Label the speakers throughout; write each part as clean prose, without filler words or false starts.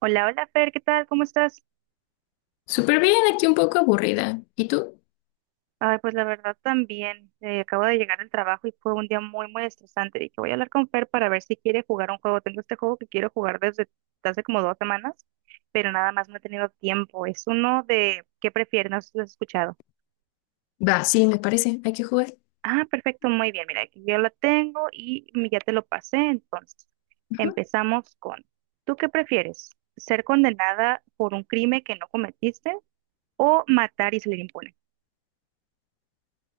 Speaker 1: Hola, hola Fer, ¿qué tal? ¿Cómo estás?
Speaker 2: Súper bien, aquí un poco aburrida. ¿Y tú?
Speaker 1: Ay, pues la verdad también, acabo de llegar del trabajo y fue un día muy, muy estresante. Dije, voy a hablar con Fer para ver si quiere jugar un juego. Tengo este juego que quiero jugar desde hace como 2 semanas, pero nada más no he tenido tiempo. Es uno de ¿qué prefieres? No sé si lo has escuchado.
Speaker 2: Va, sí, me parece. Hay que jugar.
Speaker 1: Ah, perfecto, muy bien. Mira, aquí yo lo tengo y ya te lo pasé. Entonces,
Speaker 2: Ujú.
Speaker 1: empezamos con, ¿tú qué prefieres? ¿Ser condenada por un crimen que no cometiste o matar y salir impune?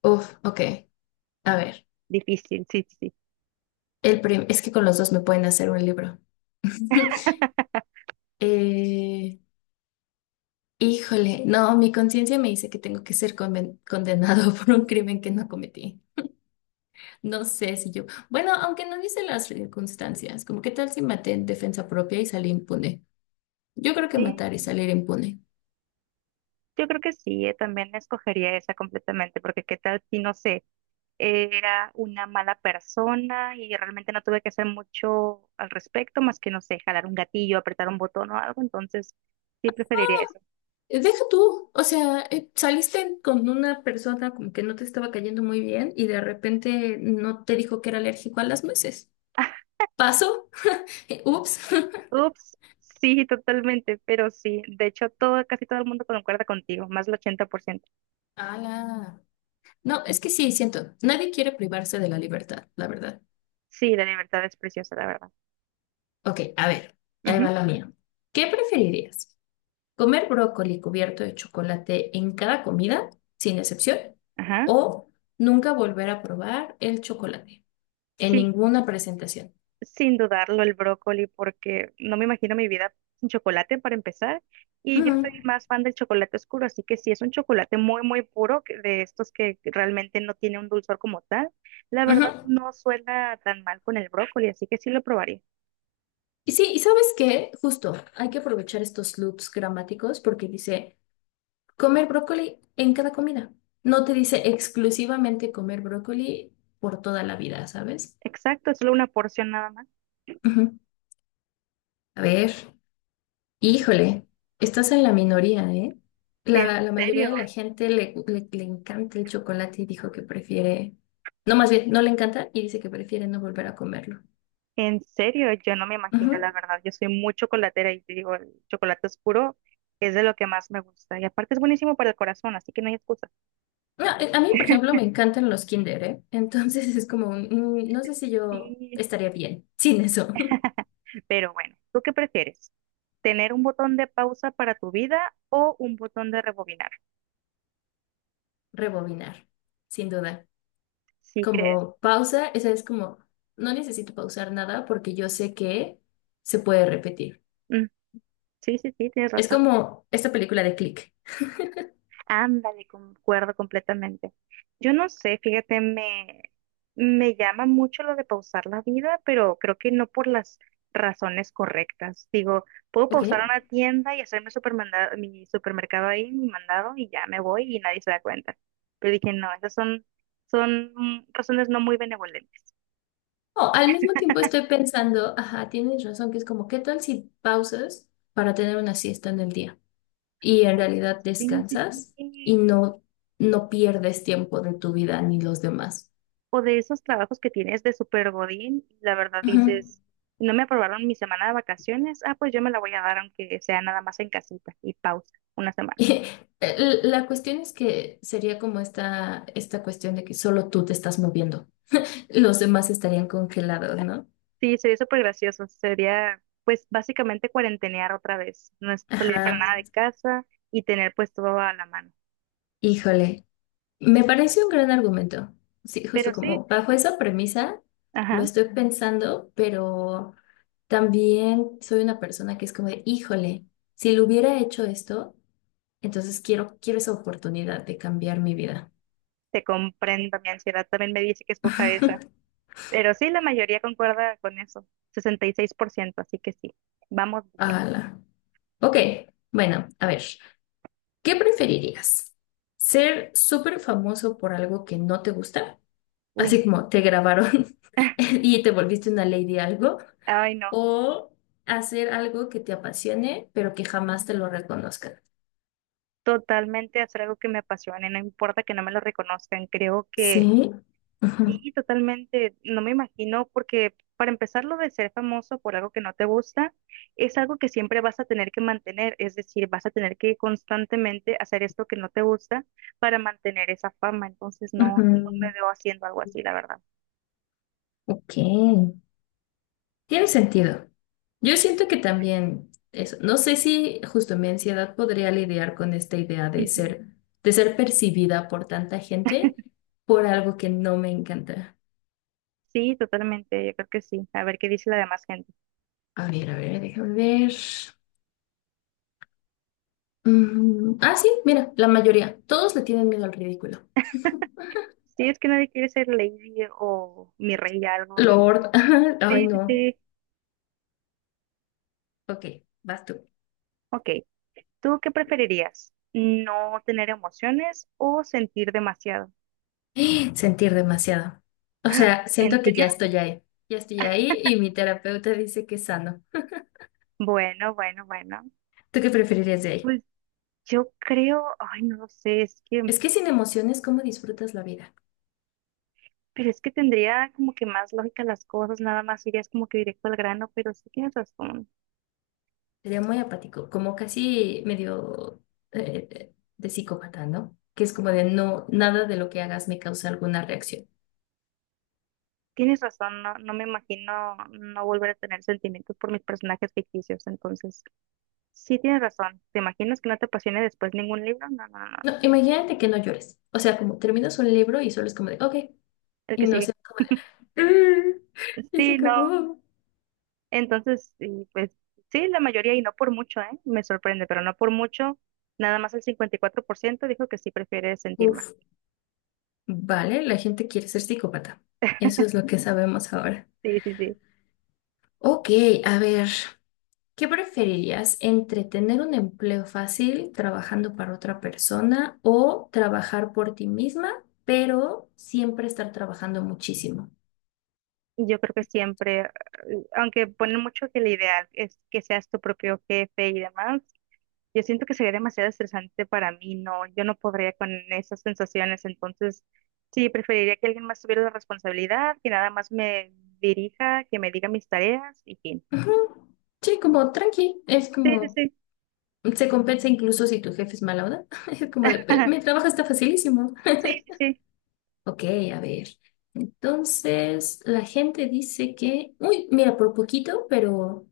Speaker 2: Uf, ok. A ver.
Speaker 1: Difícil, sí, sí.
Speaker 2: Es que con los dos me pueden hacer un libro. Eh, híjole, no, mi conciencia me dice que tengo que ser condenado por un crimen que no cometí. No sé si yo. Bueno, aunque no dice las circunstancias, como qué tal si maté en defensa propia y salí impune. Yo creo que
Speaker 1: Sí.
Speaker 2: matar y salir impune.
Speaker 1: Yo creo que sí, también escogería esa completamente, porque qué tal si, no sé, era una mala persona y realmente no tuve que hacer mucho al respecto, más que, no sé, jalar un gatillo, apretar un botón o algo, entonces sí preferiría eso.
Speaker 2: Deja tú, o sea, saliste con una persona como que no te estaba cayendo muy bien y de repente no te dijo que era alérgico a las nueces. ¿Pasó? Ups.
Speaker 1: Ups, sí, totalmente, pero sí, de hecho todo, casi todo el mundo concuerda contigo, más del 80%.
Speaker 2: Ala. No, es que sí, siento, nadie quiere privarse de la libertad, la verdad.
Speaker 1: Sí, la libertad es preciosa, la verdad.
Speaker 2: Ok, a ver, ahí
Speaker 1: Ujú.
Speaker 2: va la mía. ¿Qué preferirías? ¿Comer brócoli cubierto de chocolate en cada comida, sin excepción?
Speaker 1: Ajá,
Speaker 2: ¿O nunca volver a probar el chocolate en
Speaker 1: sí.
Speaker 2: ninguna presentación?
Speaker 1: Sin dudarlo, el brócoli, porque no me imagino mi vida sin chocolate para empezar. Y yo soy
Speaker 2: Ujú,
Speaker 1: más fan del chocolate oscuro, así que si es un chocolate muy, muy puro, de estos que realmente no tiene un dulzor como tal, la
Speaker 2: ujú.
Speaker 1: verdad no suena tan mal con el brócoli, así que sí lo probaría.
Speaker 2: Y sí, ¿y sabes qué? Justo, hay que aprovechar estos loops gramáticos porque dice comer brócoli en cada comida. No te dice exclusivamente comer brócoli por toda la vida, ¿sabes?
Speaker 1: Exacto, es solo una porción nada más.
Speaker 2: Ujú. A ver, híjole, estás en la minoría, ¿eh?
Speaker 1: En
Speaker 2: La mayoría
Speaker 1: serio,
Speaker 2: de la gente le encanta el chocolate y dijo que prefiere, no más bien, no le encanta y dice que prefiere no volver a comerlo.
Speaker 1: en serio, yo no me imagino, la
Speaker 2: Ujú.
Speaker 1: verdad. Yo soy muy chocolatera y te digo, el chocolate oscuro es de lo que más me gusta. Y aparte es buenísimo para el corazón, así que no hay excusa.
Speaker 2: No, a mí, por ejemplo, me encantan los Kinder, ¿eh? Entonces es como, un, no sé si yo
Speaker 1: Sí.
Speaker 2: estaría bien sin eso.
Speaker 1: Pero bueno, ¿tú qué prefieres? Tener un botón de pausa para tu vida o un botón de rebobinar.
Speaker 2: Rebobinar, sin duda.
Speaker 1: ¿Sí crees?
Speaker 2: Como pausa, esa es como, no necesito pausar nada porque yo sé que se puede repetir.
Speaker 1: Mm, sí, sí, sí, tienes
Speaker 2: Es
Speaker 1: razón.
Speaker 2: como esta película de Click,
Speaker 1: Ándale, concuerdo completamente. Yo no sé, fíjate, me llama mucho lo de pausar la vida, pero creo que no por las razones correctas. Digo, puedo
Speaker 2: ¿ok?
Speaker 1: pausar una tienda y hacerme mi supermercado ahí, mi mandado, y ya me voy y nadie se da cuenta. Pero dije, no, esas son, son razones no muy benevolentes.
Speaker 2: O al mismo tiempo estoy pensando, ajá, tienes razón, que es como, ¿qué tal si pausas para tener una siesta en el día? Y en realidad
Speaker 1: Sí, sí,
Speaker 2: descansas y
Speaker 1: sí.
Speaker 2: no, no pierdes tiempo de tu vida ni los demás.
Speaker 1: O de esos trabajos que tienes de super godín, y la verdad
Speaker 2: Ajá.
Speaker 1: dices, no me aprobaron mi semana de vacaciones, ah, pues yo me la voy a dar aunque sea nada más en casita y pausa, una semana.
Speaker 2: La cuestión es que sería como esta cuestión de que solo tú te estás moviendo. Los demás estarían congelados, ¿no?
Speaker 1: Sí, sería súper gracioso, sería pues básicamente cuarentenear otra vez, no salir para
Speaker 2: Ajá.
Speaker 1: nada de casa y tener pues todo a la mano.
Speaker 2: Híjole. Me parece un gran argumento. Sí,
Speaker 1: Pero
Speaker 2: justo
Speaker 1: sí,
Speaker 2: como bajo esa premisa lo
Speaker 1: ajá,
Speaker 2: estoy pensando, pero también soy una persona que es como de, híjole, si lo hubiera hecho esto, entonces quiero esa oportunidad de cambiar mi vida.
Speaker 1: te comprendo, mi ansiedad también me dice que escoja esa, pero sí, la mayoría concuerda con eso, 66%, así que sí, vamos bien.
Speaker 2: Ala. Ok, bueno, a ver. ¿Qué preferirías? ¿Ser súper famoso por algo que no te gusta?
Speaker 1: Uy.
Speaker 2: Así como te grabaron y te volviste una ley de algo.
Speaker 1: Ay, no.
Speaker 2: ¿O hacer algo que te apasione, pero que jamás te lo reconozcan?
Speaker 1: Totalmente hacer algo que me apasione, no importa que no me lo reconozcan, creo que
Speaker 2: Sí. Ujú,
Speaker 1: sí, totalmente, no me imagino, porque para empezar lo de ser famoso por algo que no te gusta, es algo que siempre vas a tener que mantener, es decir, vas a tener que constantemente hacer esto que no te gusta para mantener esa fama, entonces no, no
Speaker 2: ujú.
Speaker 1: me veo haciendo algo así, la verdad.
Speaker 2: Ok. Tiene sentido. Yo siento que también eso. No sé si justo mi ansiedad podría lidiar con esta idea
Speaker 1: Ujú.
Speaker 2: de ser percibida por tanta gente por algo que no me encanta.
Speaker 1: Sí, totalmente, yo creo que sí, a ver qué dice la demás gente.
Speaker 2: A ver, déjame ver. Mm, ah, sí, mira, la mayoría. Todos le tienen miedo al ridículo.
Speaker 1: Sí, es que nadie quiere ser lady o mi rey algo, no.
Speaker 2: Lord. Ay,
Speaker 1: Sí, sí,
Speaker 2: no.
Speaker 1: sí.
Speaker 2: Ok, vas tú.
Speaker 1: Ok. ¿Tú qué preferirías? ¿No tener emociones o sentir demasiado?
Speaker 2: Sentir demasiado. O
Speaker 1: ¡Ah!
Speaker 2: sea,
Speaker 1: ¿En
Speaker 2: siento que
Speaker 1: serio?
Speaker 2: ya estoy ahí. Ya estoy ahí y mi terapeuta dice que es sano.
Speaker 1: Bueno, bueno, bueno.
Speaker 2: ¿Tú qué preferirías de ahí?
Speaker 1: Pues yo creo, ay, no lo sé, es que,
Speaker 2: Es que sin emociones, ¿cómo disfrutas la vida?
Speaker 1: pero es que tendría como que más lógica las cosas, nada más irías como que directo al grano, pero sí
Speaker 2: Sería muy apático, como casi medio de psicópata, ¿no? Que es como de no, nada de lo que hagas me causa alguna reacción.
Speaker 1: tienes razón, no, no me imagino no volver a tener sentimientos por mis personajes ficticios, entonces sí tienes razón, ¿te imaginas que no te apasione después ningún libro? No, no, no,
Speaker 2: No,
Speaker 1: no,
Speaker 2: imagínate que no llores. O sea, como terminas un libro y solo es como de, ok,
Speaker 1: el
Speaker 2: y
Speaker 1: que
Speaker 2: no
Speaker 1: sigue.
Speaker 2: se como de, "Mm, y se
Speaker 1: Sí, no,
Speaker 2: acabó.
Speaker 1: entonces, y pues sí, la mayoría y no por mucho, ¿eh? Me sorprende, pero no por mucho. Nada más el 54% dijo que sí prefiere sentir más.
Speaker 2: Uf, vale, la gente quiere ser psicópata. Eso es lo que sabemos ahora.
Speaker 1: Sí, sí, sí.
Speaker 2: Ok, a ver, ¿qué preferirías entre tener un empleo fácil trabajando para otra persona o trabajar por ti misma, pero siempre estar trabajando muchísimo?
Speaker 1: Y yo creo que siempre, aunque ponen mucho que el ideal es que seas tu propio jefe y demás, yo siento que sería demasiado estresante para mí, no, yo no podría con esas sensaciones, entonces sí, preferiría que alguien más tuviera la responsabilidad, que nada más me dirija, que me diga mis tareas y fin.
Speaker 2: Ujú. Sí, como tranqui, es
Speaker 1: Sí, sí,
Speaker 2: como
Speaker 1: sí.
Speaker 2: se compensa incluso si tu jefe es mala onda. Es como de, "Pero mi trabajo está facilísimo."
Speaker 1: Sí, sí, sí.
Speaker 2: Ok, a ver. Entonces, la gente dice que, uy, mira, por poquito,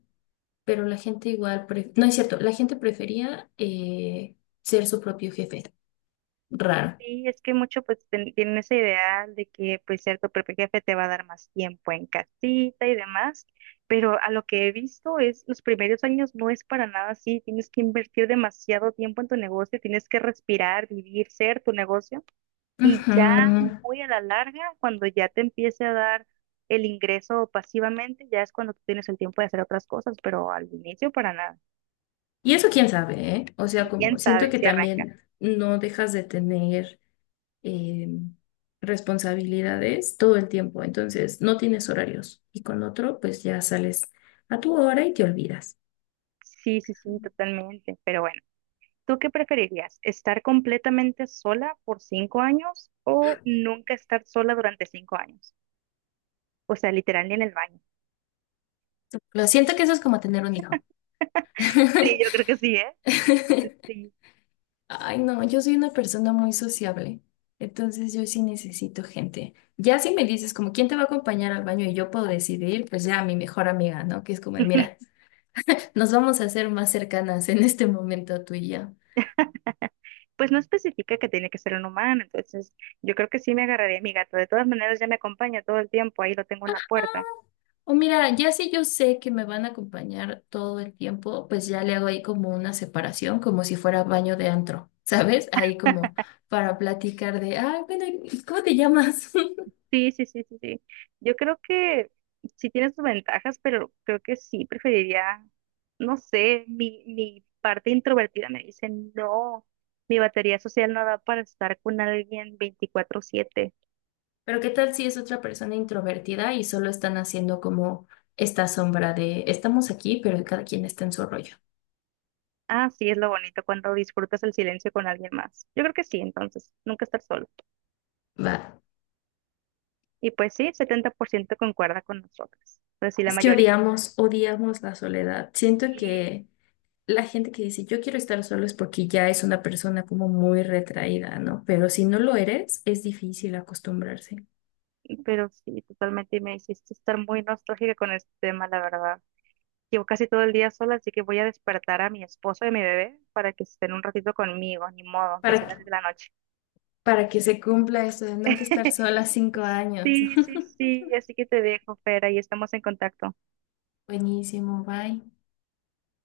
Speaker 2: pero la gente igual, no es cierto, la gente prefería ser su propio jefe. Raro.
Speaker 1: Sí, es que mucho pues tienen ese ideal de que pues cierto propio jefe te va a dar más tiempo en casita y demás, pero a lo que he visto es los primeros años no es para nada así, tienes que invertir demasiado tiempo en tu negocio, tienes que respirar, vivir, ser tu negocio y ya
Speaker 2: Ujú.
Speaker 1: muy a la larga, cuando ya te empiece a dar el ingreso pasivamente, ya es cuando tú tienes el tiempo de hacer otras cosas, pero al inicio para nada.
Speaker 2: Y eso quién sabe, ¿eh? O sea,
Speaker 1: Y quién
Speaker 2: como siento
Speaker 1: sabe
Speaker 2: que
Speaker 1: si arranca.
Speaker 2: también no dejas de tener eh, responsabilidades todo el tiempo. Entonces, no tienes horarios. Y con otro, pues ya sales a tu hora y te olvidas.
Speaker 1: Sí, sí, sí, totalmente, pero bueno. ¿Tú qué preferirías? ¿Estar completamente sola por 5 años o nunca estar sola durante 5 años? O sea, literal ni en el baño.
Speaker 2: Lo siento que eso es como tener un hijo.
Speaker 1: Sí, yo creo que sí, ¿eh? Sí.
Speaker 2: Ay, no, yo soy una persona muy sociable, entonces yo sí necesito gente. Ya si me dices como quién te va a acompañar al baño y yo puedo decidir, pues ya mi mejor amiga, ¿no? Que es como, de, mira, nos vamos a hacer más cercanas en este momento tú y yo.
Speaker 1: Pues no especifica que tiene que ser un humano, entonces yo creo que sí me agarraría a mi gato. De todas maneras, ya me acompaña todo el tiempo, ahí lo tengo en la puerta.
Speaker 2: O mira, ya si yo sé que me van a acompañar todo el tiempo, pues ya le hago ahí como una separación, como si fuera baño de antro, ¿sabes? Ahí como para platicar de, ah, bueno, ¿y cómo te llamas?
Speaker 1: Sí, sí, sí, sí, sí. Yo creo que sí tiene sus ventajas, pero creo que sí preferiría, no sé, mi parte introvertida me dice, no, mi batería social no da para estar con alguien 24/7.
Speaker 2: Pero ¿qué tal si es otra persona introvertida y solo están haciendo como esta sombra de, estamos aquí, pero cada quien está en su rollo?
Speaker 1: Ah, sí, es lo bonito cuando disfrutas el silencio con alguien más. Yo creo que sí, entonces, nunca estar solo.
Speaker 2: Va.
Speaker 1: Y pues sí, 70% concuerda con nosotros, pues sí, la
Speaker 2: Es que
Speaker 1: mayoría.
Speaker 2: odiamos, odiamos la soledad. Siento
Speaker 1: Sí,
Speaker 2: que la gente que dice yo quiero estar solo es porque ya es una persona como muy retraída, ¿no? Pero si no lo eres, es difícil acostumbrarse.
Speaker 1: pero sí, totalmente, y me hiciste estar muy nostálgica con este tema, la verdad. Llevo casi todo el día sola, así que voy a despertar a mi esposo y a mi bebé para que estén un ratito conmigo, ni modo, aunque
Speaker 2: Para
Speaker 1: sea
Speaker 2: que,
Speaker 1: las 10 de la noche.
Speaker 2: para que se cumpla esto de nunca estar sola 5 años.
Speaker 1: Sí, sí, sí, así que te dejo, Fera, y estamos en contacto.
Speaker 2: Buenísimo, bye.